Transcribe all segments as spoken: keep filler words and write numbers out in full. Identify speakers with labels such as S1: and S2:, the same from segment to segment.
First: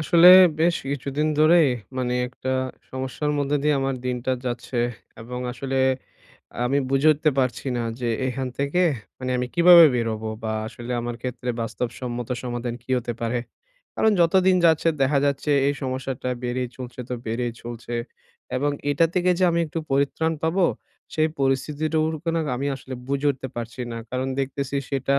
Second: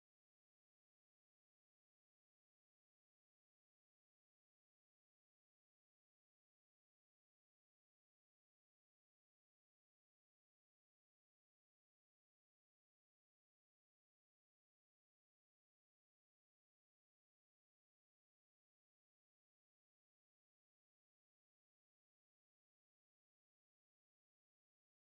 S1: আসলে বেশ কিছুদিন ধরেই মানে একটা সমস্যার মধ্যে দিয়ে আমার দিনটা যাচ্ছে এবং আসলে আমি বুঝে উঠতে পারছি না যে এখান থেকে মানে আমি কিভাবে বেরোবো, বা আসলে আমার ক্ষেত্রে বাস্তবসম্মত সমাধান কি হতে পারে। কারণ যতদিন যাচ্ছে দেখা যাচ্ছে এই সমস্যাটা বেড়েই চলছে, তো বেড়েই চলছে। এবং এটা থেকে যে আমি একটু পরিত্রাণ পাবো, সেই পরিস্থিতিটুকু না আমি আসলে বুঝে উঠতে পারছি না, কারণ দেখতেছি সেটা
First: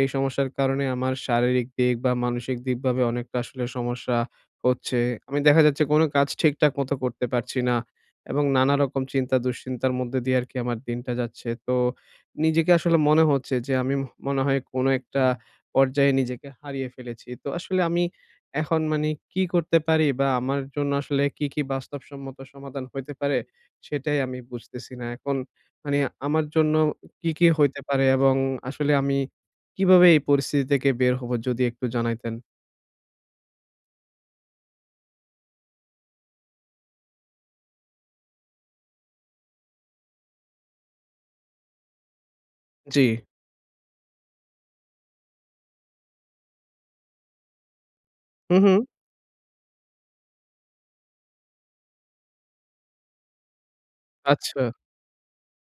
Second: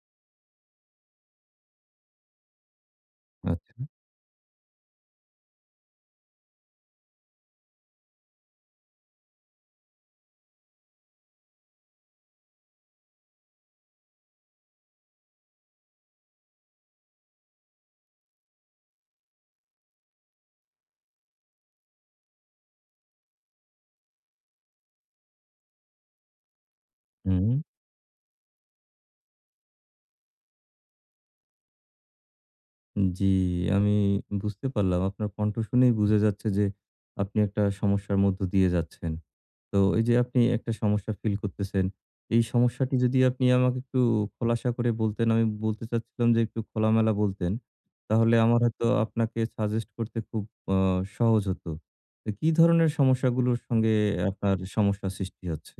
S1: এই সমস্যার কারণে আমার শারীরিক দিক বা মানসিক দিকভাবে অনেকটা আসলে
S2: আচ্ছা,
S1: সমস্যা হচ্ছে। আমি দেখা যাচ্ছে কোনো কাজ ঠিকঠাক মতো করতে পারছি না, এবং নানা রকম চিন্তা দুশ্চিন্তার মধ্যে দিয়ে আর কি আমার দিনটা যাচ্ছে তো। নিজেকে আসলে মনে হচ্ছে যে আমি মনে হয় কোনো একটা পর্যায়ে নিজেকে হারিয়ে ফেলেছি। তো আসলে আমি এখন মানে কি করতে পারি, বা আমার জন্য আসলে কি, কি বাস্তবসম্মত সমাধান হইতে পারে, সেটাই আমি বুঝতেছি না। এখন মানে আমার জন্য কি, কি
S2: হুম।
S1: হইতে পারে, এবং আসলে আমি কিভাবে এই পরিস্থিতি থেকে বের হবো, যদি একটু জানাইতেন?
S2: জি, আমি বুঝতে পারলাম। আপনার কণ্ঠ শুনেই বুঝা যাচ্ছে যে আপনি একটা সমস্যার মধ্য দিয়ে যাচ্ছেন। তো এই যে আপনি একটা সমস্যা ফিল করতেছেন, এই সমস্যাটি
S1: জি।
S2: যদি আপনি আমাকে একটু খোলাসা করে বলতেন, আমি বলতে চাচ্ছিলাম যে একটু খোলামেলা বলতেন, তাহলে
S1: হু,
S2: আমার
S1: হু।
S2: হয়তো আপনাকে সাজেস্ট করতে খুব আ সহজ হতো। তো কি ধরনের সমস্যাগুলোর সঙ্গে আপনার
S1: আচ্ছা।
S2: সমস্যা সৃষ্টি হচ্ছে?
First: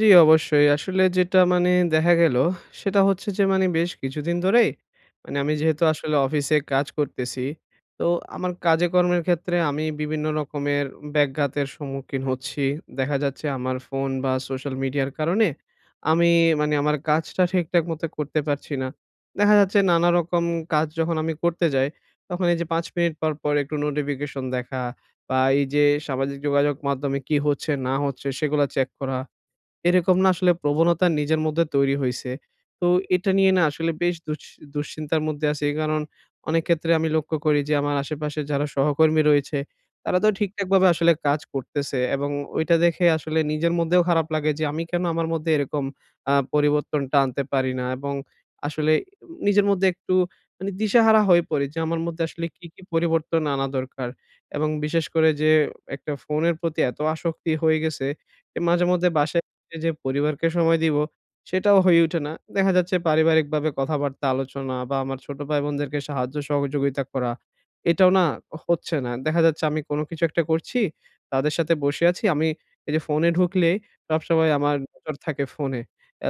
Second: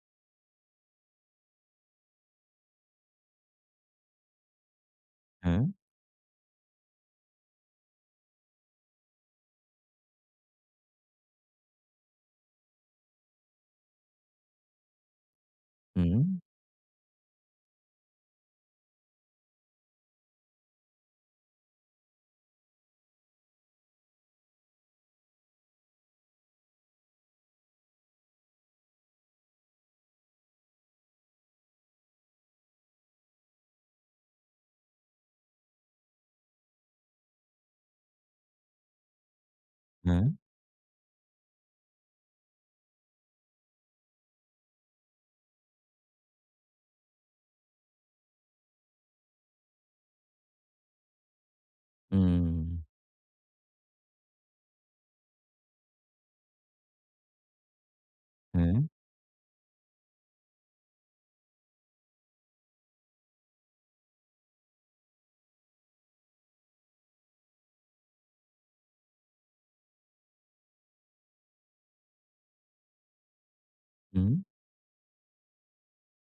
S1: জি, অবশ্যই। আসলে যেটা মানে দেখা গেল, সেটা হচ্ছে যে মানে বেশ কিছুদিন ধরেই মানে আমি
S2: হ্যাঁ,
S1: যেহেতু আসলে অফিসে কাজ করতেছি, তো আমার কাজে কর্মের ক্ষেত্রে আমি বিভিন্ন রকমের ব্যাঘাতের সম্মুখীন হচ্ছি। দেখা যাচ্ছে আমার ফোন বা সোশ্যাল মিডিয়ার কারণে
S2: হুম,
S1: আমি মানে আমার কাজটা ঠিকঠাক মতো করতে পারছি না। দেখা যাচ্ছে নানা রকম কাজ যখন আমি করতে যাই, তখন এই যে পাঁচ মিনিট পর, পর একটু নোটিফিকেশন দেখা, বা এই যে সামাজিক যোগাযোগ মাধ্যমে কি হচ্ছে না হচ্ছে সেগুলা চেক করা, এরকম না আসলে প্রবণতা নিজের মধ্যে তৈরি হইছে। তো এটা নিয়ে না আসলে বেশ দুশ দুশ্চিন্তার মধ্যে আছি। কারণ অনেক ক্ষেত্রে আমি লক্ষ্য করি যে আমার আশেপাশে যারা সহকর্মী রয়েছে, তারা
S2: হ্যাঁ,
S1: তো ঠিকঠাকভাবে আসলে কাজ করতেছে, এবং ওইটা দেখে আসলে নিজের মধ্যেও খারাপ লাগে যে আমি কেন আমার মধ্যে এরকম আ পরিবর্তনটা আনতে পারি না, এবং আসলে নিজের মধ্যে একটু মানে দিশাহারা হয়ে পড়ি যে আমার মধ্যে আসলে
S2: হুম,
S1: কি, কি পরিবর্তন আনা দরকার। এবং বিশেষ করে যে একটা ফোনের প্রতি এত আসক্তি হয়ে গেছে যে
S2: হ্যাঁ,
S1: মাঝেমধ্যে বাসায় এ যে পরিবারকে সময় দিব, সেটাও হয়ে ওঠে না। দেখা যাচ্ছে পারিবারিকভাবে কথাবার্তা আলোচনা, বা আমার ছোট ভাই-বোনদেরকে সাহায্য সহযোগিতা করা, এটাও না হচ্ছে না। দেখা যাচ্ছে আমি কোনো কিছু একটা করছি, তাদের সাথে বসে আছি। আমি এই যে ফোনে ঢুকলে
S2: হুম,
S1: সবসময় আমার নজর থাকে ফোনে।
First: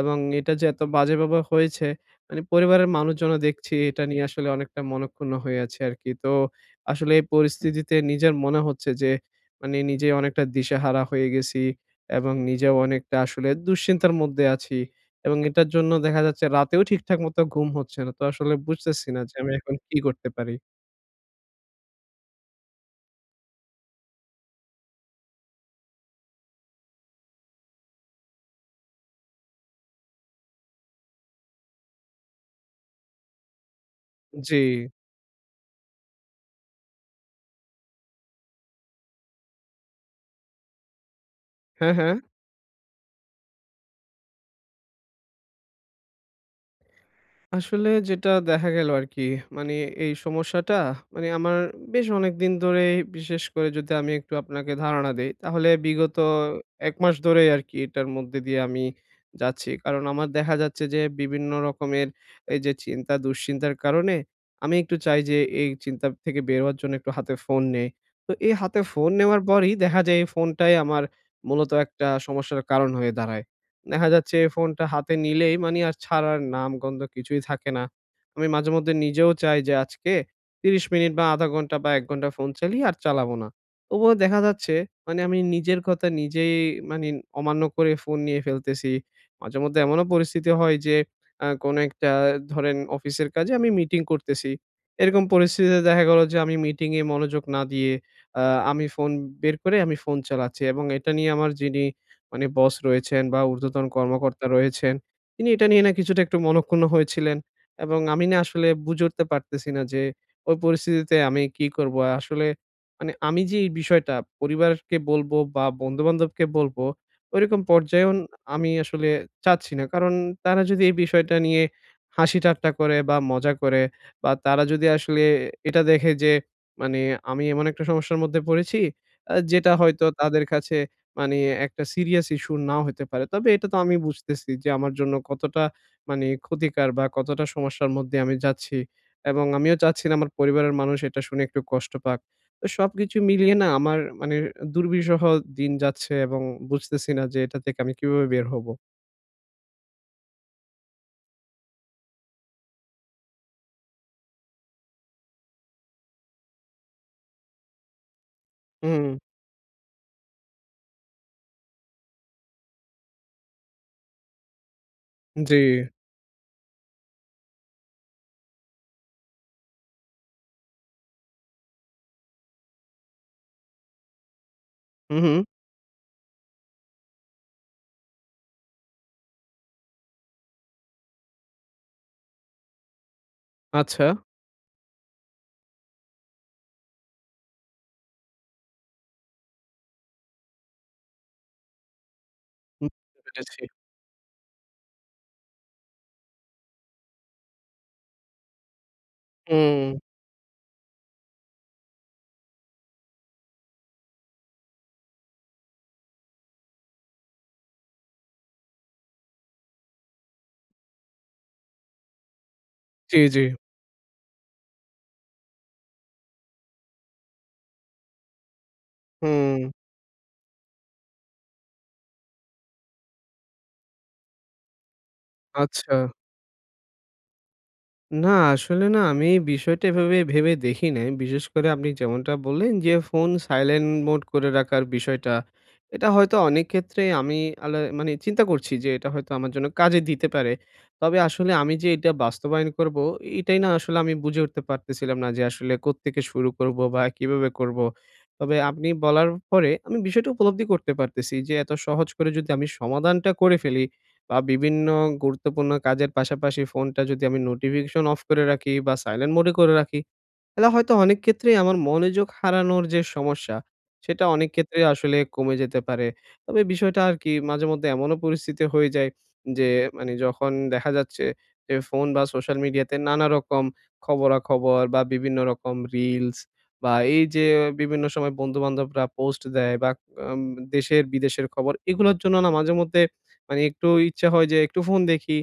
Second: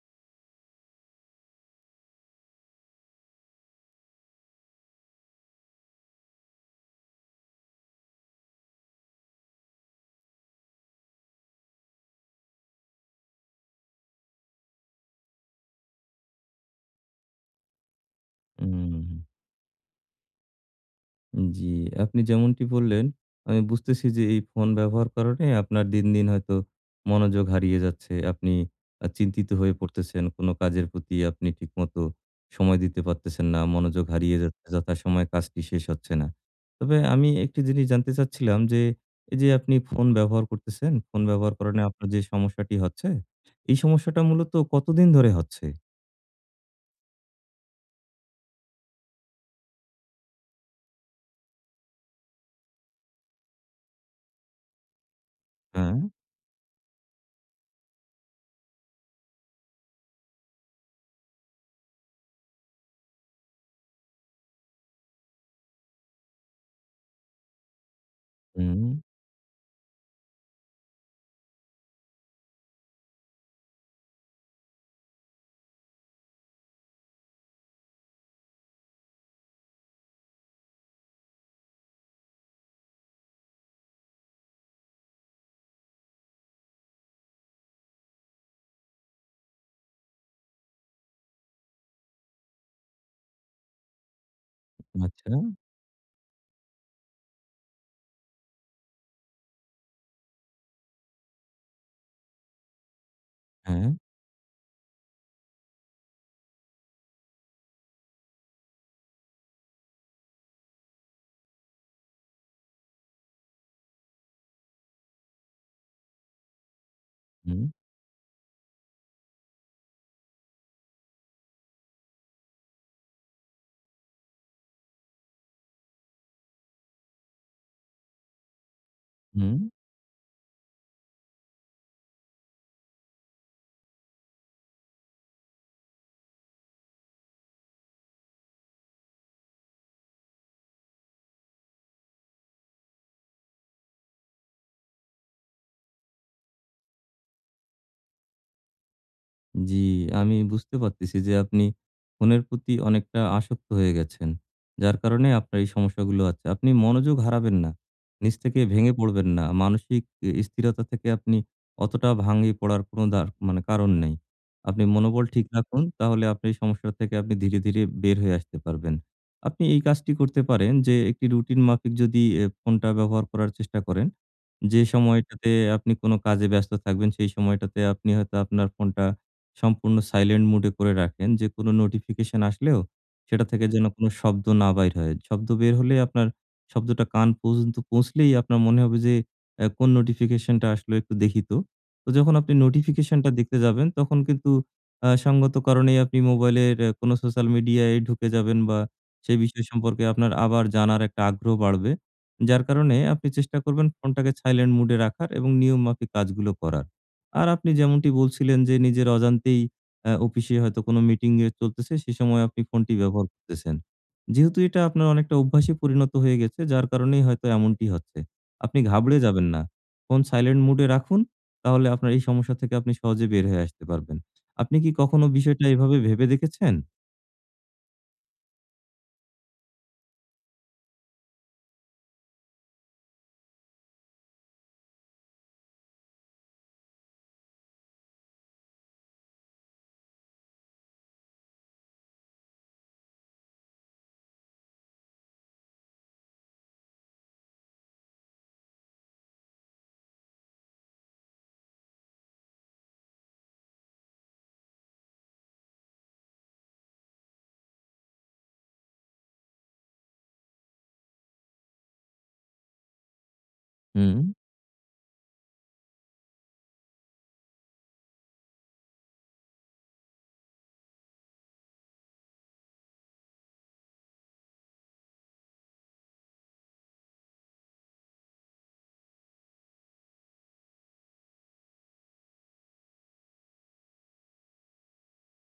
S1: এবং এটা যে এত বাজেভাবে হয়েছে, মানে পরিবারের মানুষজনও দেখছি এটা নিয়ে আসলে অনেকটা মনঃক্ষুণ্ণ হয়ে আছে আরকি। তো আসলে এই পরিস্থিতিতে নিজের মনে হচ্ছে যে, মানে নিজেই অনেকটা দিশেহারা হয়ে গেছি। এবং নিজেও অনেকটা আসলে দুশ্চিন্তার মধ্যে আছি, এবং এটার জন্য দেখা যাচ্ছে রাতেও ঠিকঠাক মতো ঘুম হচ্ছে না। তো আসলে
S2: হুম।
S1: বুঝতেছি না যে আমি এখন কি করতে পারি?
S2: জি, আপনি যেমনটি বললেন, আমি বুঝতেছি যে এই ফোন ব্যবহার কারণে আপনার দিন, দিন হয়তো মনোযোগ হারিয়ে যাচ্ছে। আপনি আ চিন্তিত হয়ে পড়তেছেন। কোন কাজের প্রতি আপনি ঠিকমতো সময় দিতে পারতেছেন না। মনোযোগ হারিয়ে
S1: জি।
S2: যাচ্ছে। যথাসময়ে কাজটি শেষ হচ্ছে না। তবে আমি একটি জিনিস জানতে চাচ্ছিলাম যে, এই যে আপনি ফোন ব্যবহার করতেছেন, ফোন ব্যবহার কারণে
S1: হ্যাঁ,
S2: আপনার
S1: হ্যাঁ।
S2: যে সমস্যাটি হচ্ছে, এই সমস্যাটা মূলত কতদিন ধরে হচ্ছে?
S1: আসলে যেটা দেখা গেল আরকি, মানে এই সমস্যাটা মানে আমার বেশ অনেকদিন ধরেই, বিশেষ করে যদি আমি একটু আপনাকে ধারণা দেই, তাহলে
S2: হ্যাঁ,
S1: বিগত এক মাস ধরেই আরকি এটার মধ্যে দিয়ে আমি যাচ্ছি। কারণ আমার দেখা যাচ্ছে যে বিভিন্ন রকমের এই যে চিন্তা, দুশ্চিন্তার কারণে আমি একটু চাই যে এই চিন্তা থেকে বের হওয়ার জন্য একটু হাতে ফোন নেই। তো এই হাতে
S2: হুম,
S1: ফোন নেওয়ার পরই দেখা যায় এই ফোনটাই আমার মূলত একটা সমস্যার কারণ হয়ে দাঁড়ায়। দেখা যাচ্ছে ফোনটা হাতে নিলেই মানে আর ছাড়ার নাম গন্ধ কিছুই থাকে না। আমি মাঝেমধ্যে নিজেও চাই যে আজকে ত্রিশ মিনিট বা আধা ঘন্টা বা এক ঘন্টা ফোন চালিয়ে আর চালাবো না। তবুও দেখা যাচ্ছে মানে আমি নিজের কথা নিজেই মানি অমান্য করে ফোন নিয়ে ফেলতেছি। মাঝেমধ্যে এমনও পরিস্থিতি হয় যে আ কোনো একটা ধরেন অফিসের কাজে আমি মিটিং করতেছি। এরকম
S2: আচ্ছা,
S1: পরিস্থিতিতে দেখা গেল যে আমি মিটিং এ মনোযোগ না দিয়ে আ আমি ফোন বের করে আমি ফোন চালাচ্ছি, এবং এটা নিয়ে আমার যিনি মানে বস রয়েছেন বা ঊর্ধ্বতন
S2: হ্যাঁ,
S1: কর্মকর্তা রয়েছেন, তিনি এটা নিয়ে না কিছুটা একটু মনঃক্ষুণ্ণ হয়েছিলেন। এবং আমি না আসলে বুঝে উঠতে পারতেছি না যে ওই পরিস্থিতিতে আমি কি করবো? আসলে মানে আমি যে এই বিষয়টা পরিবারকে বলবো বা বন্ধু-বান্ধবকে বলবো, ওইরকম
S2: হুম,
S1: পর্যায়েও ন- আমি আসলে চাচ্ছি না। কারণ তারা যদি এই বিষয়টা নিয়ে হাসি ঠাট্টা করে বা মজা করে, বা তারা যদি আসলে এটা দেখে যে মানে আমি এমন একটা সমস্যার মধ্যে পড়েছি, আ
S2: হুম।
S1: যেটা হয়তো তাদের কাছে মানে একটা সিরিয়াস ইস্যু নাও হইতে পারে। তবে এটা তো আমি বুঝতেছি যে আমার জন্য কতটা মানে ক্ষতিকর, বা কতটা সমস্যার মধ্যে আমি যাচ্ছি। এবং আমিও চাচ্ছি না আমার পরিবারের মানুষ এটা শুনে একটু কষ্ট পাক। তো সবকিছু মিলিয়ে না আমার মানে দুর্বিষহ দিন যাচ্ছে, এবং বুঝতেছি না যে এটা থেকে আমি কিভাবে বের হব?
S2: জি, আমি বুঝতে পারতেছি যে আপনি ফোনের প্রতি অনেকটা আসক্ত হয়ে গেছেন। যার কারণে আপনার এই সমস্যাগুলো আছে। আপনি মনোযোগ হারাবেন না। নিজ থেকে ভেঙে
S1: হুম,
S2: পড়বেন না। মানসিক এ স্থিরতা থেকে আপনি অতটা ভাঙি পড়ার কোনো দার মানে কারণ নেই। আপনি মনোবল ঠিক
S1: জি।
S2: রাখুন। তাহলে আপনি এই সমস্যা থেকে আপনি ধীরে, ধীরে বের হয়ে আসতে পারবেন। আপনি এই কাজটি করতে পারেন যে একটি রুটিন মাফিক যদি এ ফোনটা ব্যবহার করার চেষ্টা করেন। যে
S1: হু, হু।
S2: সময়টাতে আপনি কোনো কাজে ব্যস্ত থাকবেন সেই সময়টাতে আপনি হয়তো আপনার ফোনটা সম্পূর্ণ সাইলেন্ট মুডে করে রাখেন যে কোনো নোটিফিকেশন আসলেও সেটা থেকে যেন
S1: আচ্ছা।
S2: কোনো শব্দ না বাইর হয়। শব্দ বের হলে আপনার শব্দটা কান পর্যন্ত পৌঁছলেই আপনার মনে হবে যে অ্যা কোন নোটিফিকেশনটা আসলো একটু দেখি তো। তো যখন আপনি
S1: বুঝতে
S2: নোটিফিকেশনটা দেখতে
S1: পেরেছি।
S2: যাবেন তখন কিন্তু আ সঙ্গত কারণেই আপনি মোবাইলের অ্যা কোনো সোশ্যাল মিডিয়ায় ঢুকে যাবেন বা সেই বিষয়
S1: হুম।
S2: সম্পর্কে আপনার আবার জানার একটা আগ্রহ বাড়বে। যার কারণে আপনি চেষ্টা করবেন ফোনটাকে সাইলেন্ট মুডে রাখার এবং নিয়মমাফিক কাজগুলো করার। আর আপনি যেমনটি বলছিলেন যে নিজের অজান্তেই আ অফিসে হয়তো কোনো মিটিং এ চলতেছে, সে সময় আপনি ফোনটি
S1: জি,
S2: ব্যবহার
S1: জি।
S2: করতেছেন। যেহেতু এটা আপনার অনেকটা অভ্যাসে পরিণত হয়ে গেছে, যার কারণেই হয়তো এমনটি হচ্ছে। আপনি ঘাবড়ে যাবেন
S1: হুম।
S2: না। ফোন সাইলেন্ট মুড এ রাখুন। তাহলে আপনার এই সমস্যা থেকে আপনি সহজে বের হয়ে আসতে পারবেন। আপনি কি কখনো বিষয়টা এভাবে
S1: আচ্ছা।
S2: ভেবে দেখেছেন?
S1: না, আসলে না আমি বিষয়টা এভাবে ভেবে দেখি নাই। বিশেষ করে আপনি যেমনটা বললেন যে, ফোন সাইলেন্ট মোড করে রাখার বিষয়টা, এটা হয়তো অনেক ক্ষেত্রে আমি আলা মানে চিন্তা করছি যে, এটা হয়তো আমার জন্য কাজে দিতে পারে। তবে আসলে আমি যে এটা বাস্তবায়ন করব, এটাই না আসলে আমি বুঝে উঠতে পারতেছিলাম না যে, আসলে কোত্থেকে শুরু করব বা কিভাবে করব। তবে আপনি বলার পরে আমি বিষয়টা উপলব্ধি করতে পারতেছি যে, এত সহজ করে যদি আমি সমাধানটা করে ফেলি, বা বিভিন্ন গুরুত্বপূর্ণ কাজের পাশাপাশি ফোনটা যদি আমি নোটিফিকেশন অফ করে রাখি, বা সাইলেন্ট মোড এ করে রাখি, এটা হয়তো অনেক ক্ষেত্রেই আমার মনোযোগ হারানোর যে সমস্যা,
S2: হুম,
S1: সেটা অনেক ক্ষেত্রেই আসলে কমে যেতে পারে। তবে বিষয়টা আর কি মাঝেমধ্যে এমনও পরিস্থিতি হয়ে যায় যে, মানে যখন দেখা যাচ্ছে যে ফোন বা সোশ্যাল মিডিয়াতে নানা রকম খবরাখবর, বা বিভিন্ন রকম রিলস, বা এই যে বিভিন্ন সময় বন্ধু-বান্ধবরা পোস্ট দেয়, বা আম দেশের বিদেশের খবর, এগুলোর জন্য না মাঝেমধ্যে মানে একটু ইচ্ছা হয় যে একটু ফোন দেখি,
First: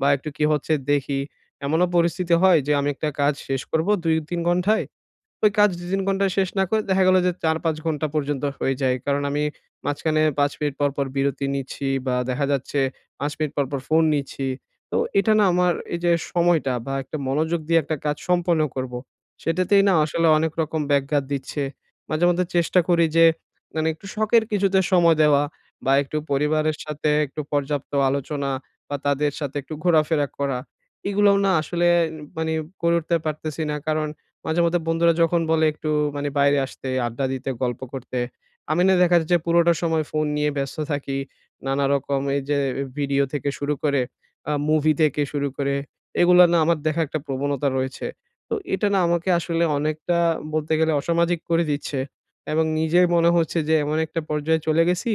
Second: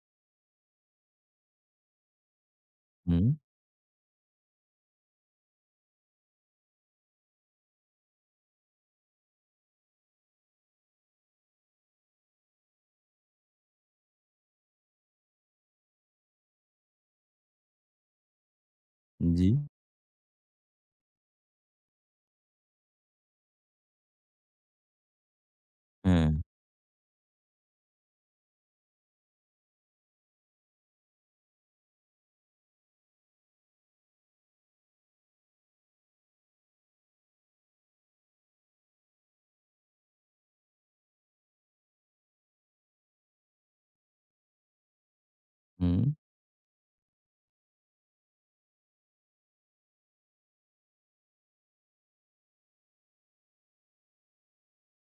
S1: বা একটু কি হচ্ছে দেখি। এমনও পরিস্থিতি হয় যে আমি একটা
S2: হুম,
S1: কাজ শেষ করব দুই তিন ঘন্টায়। ওই কাজ দুই তিন ঘন্টা শেষ না করে দেখা গেল যে চার পাঁচ ঘন্টা পর্যন্ত হয়ে যায়। কারণ আমি মাঝখানে পাঁচ মিনিট পর, পর বিরতি নিচ্ছি, বা দেখা যাচ্ছে পাঁচ মিনিট পর, পর ফোন নিচ্ছি। তো এটা না আমার এই যে সময়টা, বা একটা মনোযোগ দিয়ে একটা কাজ সম্পন্ন করব,
S2: জি,
S1: সেটাতেই না আসলে অনেক রকম ব্যাঘাত দিচ্ছে। মাঝেমধ্যে চেষ্টা করি যে মানে একটু শখের কিছুতে সময় দেওয়া, বা একটু
S2: হ্যাঁ,
S1: পরিবারের সাথে একটু পর্যাপ্ত আলোচনা, বা তাদের সাথে একটু ঘোরাফেরা করা, এগুলোও না আসলে মানে করে উঠতে পারতেছি না। কারণ মাঝেমধ্যে বন্ধুরা যখন বলে একটু মানে বাইরে আসতে, আড্ডা দিতে, গল্প করতে, আমি না দেখা যাচ্ছে পুরোটা সময় ফোন নিয়ে ব্যস্ত থাকি। নানা রকম এই যে ভিডিও থেকে শুরু করে, আ মুভি থেকে শুরু করে,
S2: হুম,
S1: এগুলা না আমার দেখা একটা প্রবণতা রয়েছে। তো এটা না আমাকে আসলে অনেকটা বলতে গেলে অসামাজিক করে দিচ্ছে, এবং নিজের মনে হচ্ছে যে এমন একটা পর্যায়ে চলে গেছি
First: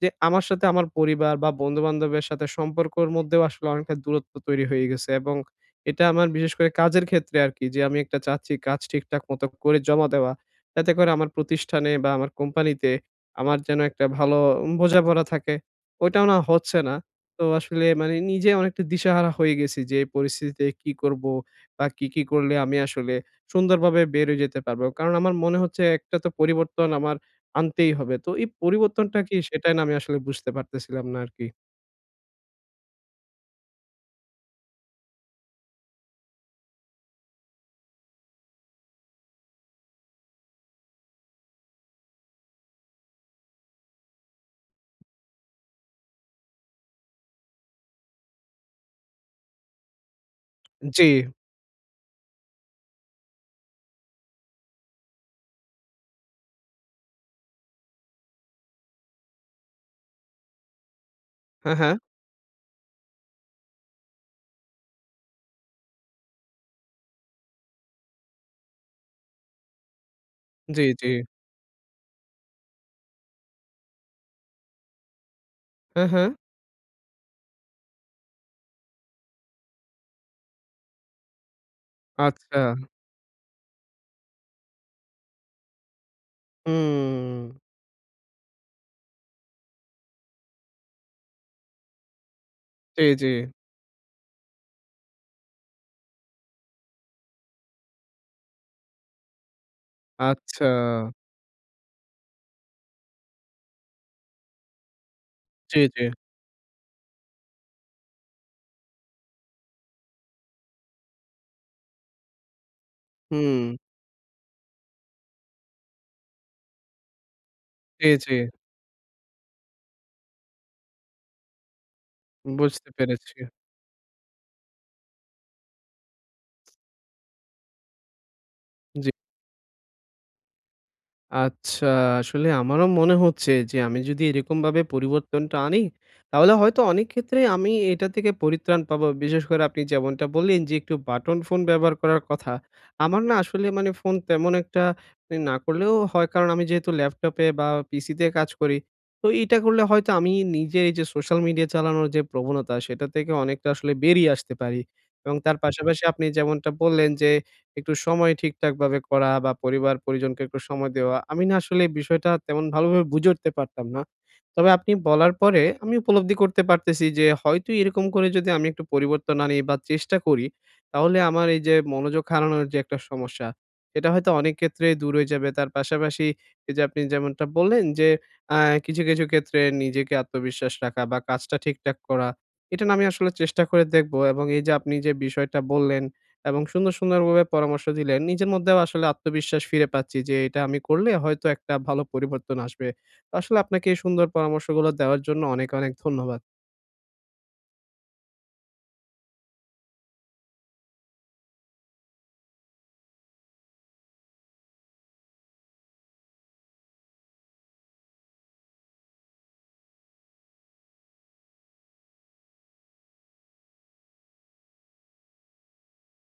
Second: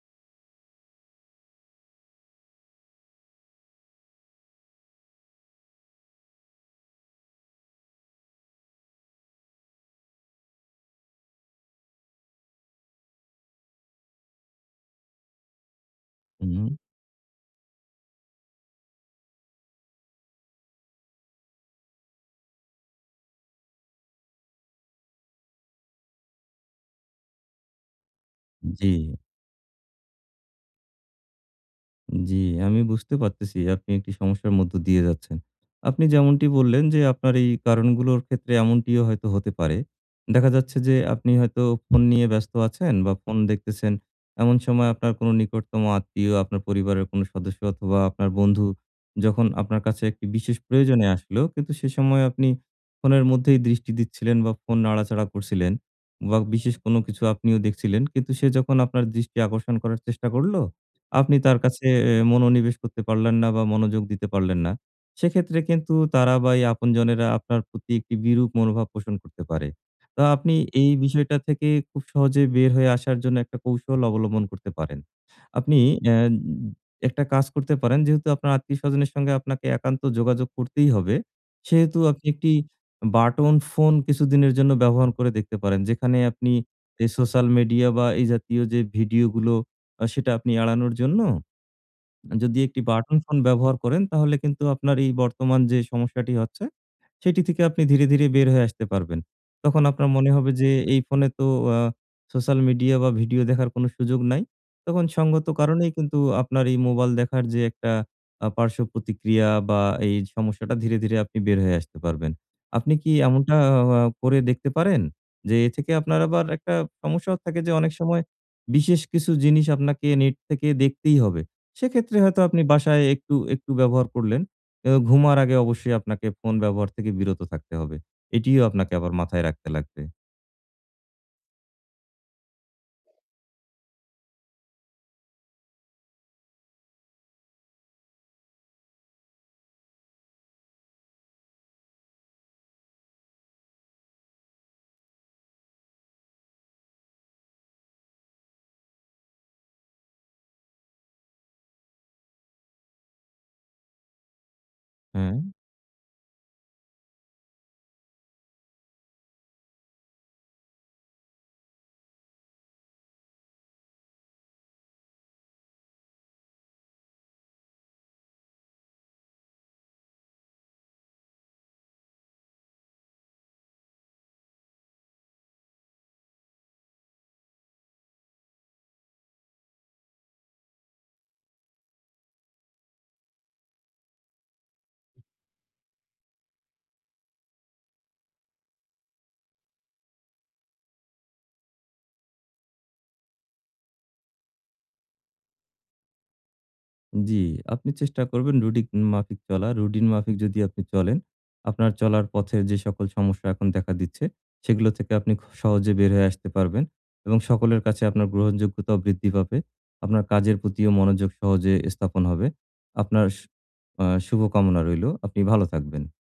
S1: যে আমার সাথে আমার পরিবার বা বন্ধু-বান্ধবের সাথে সম্পর্কর মধ্যেও আসলে অনেকটা দূরত্ব তৈরি হয়ে গেছে। এবং এটা আমার বিশেষ করে কাজের ক্ষেত্রে আরকি, যে আমি একটা চাচ্ছি কাজ ঠিকঠাক মতো করে জমা দেওয়া, যাতে করে আমার প্রতিষ্ঠানে বা আমার কোম্পানিতে আমার যেন একটা ভালো বোঝাপড়া থাকে। ওইটাও না
S2: হুম,
S1: হচ্ছে না। তো আসলে মানে নিজে অনেকটা দিশাহারা হয়ে গেছি যে এই পরিস্থিতিতে কি করব, বা কি, কি করলে আমি আসলে সুন্দরভাবে বের হয়ে যেতে পারবো। কারণ আমার মনে হচ্ছে একটা তো পরিবর্তন আমার আনতেই হবে। তো এই
S2: জি।
S1: পরিবর্তনটা কি, সেটাই না আমি আসলে বুঝতে পারতেছিলাম না আরকি।
S2: জি, আমি বুঝতে পারতেছি আপনি একটি সমস্যার মধ্য দিয়ে যাচ্ছেন। আপনি যেমনটি বললেন যে আপনার এই কারণগুলোর ক্ষেত্রে এমনটিও হয়তো হতে পারে। দেখা যাচ্ছে যে আপনি হয়তো ফোন নিয়ে ব্যস্ত আছেন বা ফোন দেখতেছেন। এমন সময় আপনার কোনো নিকটতম আত্মীয়, আপনার পরিবারের কোনো সদস্য অথবা আপনার বন্ধু যখন আপনার কাছে একটি বিশেষ
S1: জি।
S2: প্রয়োজনে আসলো, কিন্তু সে সময় আপনি ফোনের মধ্যেই দৃষ্টি দিচ্ছিলেন বা ফোন নাড়াচাড়া করছিলেন বা বিশেষ কোনো কিছু আপনিও দেখছিলেন। কিন্তু সে যখন আপনার দৃষ্টি আকর্ষণ করার চেষ্টা করল আপনি তার
S1: হ্যাঁ,
S2: কাছে
S1: হ্যাঁ।
S2: এ মনোনিবেশ করতে পারলেন না বা মনোযোগ দিতে পারলেন না। সেক্ষেত্রে কিন্তু তারা বা এই আপনজনেরা আপনার প্রতি একটি বিরূপ মনোভাব পোষণ করতে পারে। তো আপনি
S1: জি,
S2: এই
S1: জি।
S2: বিষয়টা থেকে খুব সহজে বের হয়ে আসার জন্য একটা কৌশল অবলম্বন করতে পারেন। আপনি
S1: হ্যাঁ,
S2: অ্যা
S1: হ্যাঁ।
S2: একটা কাজ করতে পারেন যেহেতু আপনার আত্মীয়স্বজনের সঙ্গে আপনাকে একান্ত যোগাযোগ করতেই হবে, সেহেতু আপনি একটি
S1: আচ্ছা।
S2: বাটন ফোন কিছুদিনের জন্য ব্যবহার করে দেখতে পারেন। যেখানে আপনি এই
S1: হুম।
S2: সোশ্যাল মিডিয়া বা এই জাতীয় যে ভিডিওগুলো আ সেটা আপনি এড়ানোর জন্য যদি একটি
S1: জি,
S2: বাটন
S1: জি।
S2: ফোন ব্যবহার করেন তাহলে কিন্তু আপনার এই বর্তমান যে সমস্যাটি হচ্ছে সেটি থেকে আপনি ধীরে, ধীরে বের হয়ে আসতে পারবেন। তখন আপনার মনে হবে
S1: আচ্ছা।
S2: যে এই ফোনে তো আ সোশ্যাল মিডিয়া বা ভিডিও দেখার কোনো সুযোগ নাই। তখন সঙ্গত
S1: জি,
S2: কারণেই
S1: জি।
S2: কিন্তু আপনার এই মোবাইল দেখার যে একটা আ পার্শ্ব প্রতিক্রিয়া বা এই সমস্যাটা ধীরে, ধীরে আপনি বের হয়ে আসতে পারবেন। আপনি কি এমনটা
S1: হুম।
S2: আ করে দেখতে পারেন? যে এ থেকে আপনার আবার একটা সমস্যাও থাকে যে অনেক
S1: জি,
S2: সময়
S1: জি।
S2: বিশেষ কিছু জিনিস আপনাকে নেট থেকে দেখতেই হবে। সেক্ষেত্রে হয়তো আপনি
S1: বুঝতে
S2: বাসায় একটু,
S1: পেরেছি।
S2: একটু ব্যবহার করলেন। এও ঘুমার আগে অবশ্যই আপনাকে ফোন ব্যবহার থেকে বিরত থাকতে হবে। এটিও আপনাকে আবার মাথায় রাখতে লাগবে।
S1: আচ্ছা, আসলে আমারও মনে হচ্ছে যে আমি যদি এরকমভাবে পরিবর্তনটা আনি, তাহলে হয়তো অনেক ক্ষেত্রে আমি এটা থেকে পরিত্রাণ পাবো। বিশেষ করে আপনি যেমনটা বললেন যে একটু বাটন ফোন ব্যবহার করার কথা, আমার না আসলে মানে ফোন তেমন একটা মানে না করলেও হয়, কারণ আমি যেহেতু ল্যাপটপে বা পিসিতে কাজ করি। তো এটা করলে হয়তো আমি নিজের এই যে সোশ্যাল মিডিয়া চালানোর যে প্রবণতা, সেটা থেকে অনেকটা আসলে বেরিয়ে আসতে পারি।
S2: হ্যাঁ।
S1: এবং তার পাশাপাশি আপনি যেমনটা বললেন যে একটু সময় ঠিকঠাকভাবে করা, বা পরিবার-পরিজনকে একটু সময় দেওয়া, আমি না আসলে বিষয়টা তেমন ভালোভাবে বুঝে উঠতে পারতাম না। তবে আপনি বলার পরে আমি উপলব্ধি করতে পারতেছি যে হয়তো এরকম করে যদি আমি একটু পরিবর্তন আনি বা চেষ্টা করি, তাহলে আমার এই যে মনোযোগ হারানোর যে একটা সমস্যা, এটা হয়তো অনেক ক্ষেত্রে দূর হয়ে যাবে। তার পাশাপাশি এই যে আপনি যেমনটা বললেন যে আ কিছু, কিছু ক্ষেত্রে নিজেকে আত্মবিশ্বাস রাখা বা কাজটা ঠিকঠাক করা, এটা না আমি আসলে চেষ্টা করে দেখব। এবং এই যে আপনি যে বিষয়টা বললেন এবং সুন্দর, সুন্দরভাবে পরামর্শ দিলেন, নিজের মধ্যেও আসলে আত্মবিশ্বাস ফিরে পাচ্ছি যে এটা আমি করলে হয়তো একটা ভালো পরিবর্তন আসবে। তো আসলে আপনাকে এই সুন্দর পরামর্শগুলো দেওয়ার জন্য অনেক, অনেক ধন্যবাদ।
S2: জি, আপনি চেষ্টা করবেন রুটিক মাফিক চলা। রুটিন মাফিক যদি আপনি চলেন, আপনার চলার পথে যে সকল সমস্যা এখন দেখা দিচ্ছে, সেগুলো থেকে আপনি খুব সহজে বের হয়ে আসতে পারবেন এবং সকলের কাছে আপনার গ্রহণযোগ্যতাও বৃদ্ধি পাবে। আপনার কাজের প্রতিও মনোযোগ সহজে স্থাপন হবে। আপনার সু আ শুভকামনা রইলো। আপনি ভালো থাকবেন।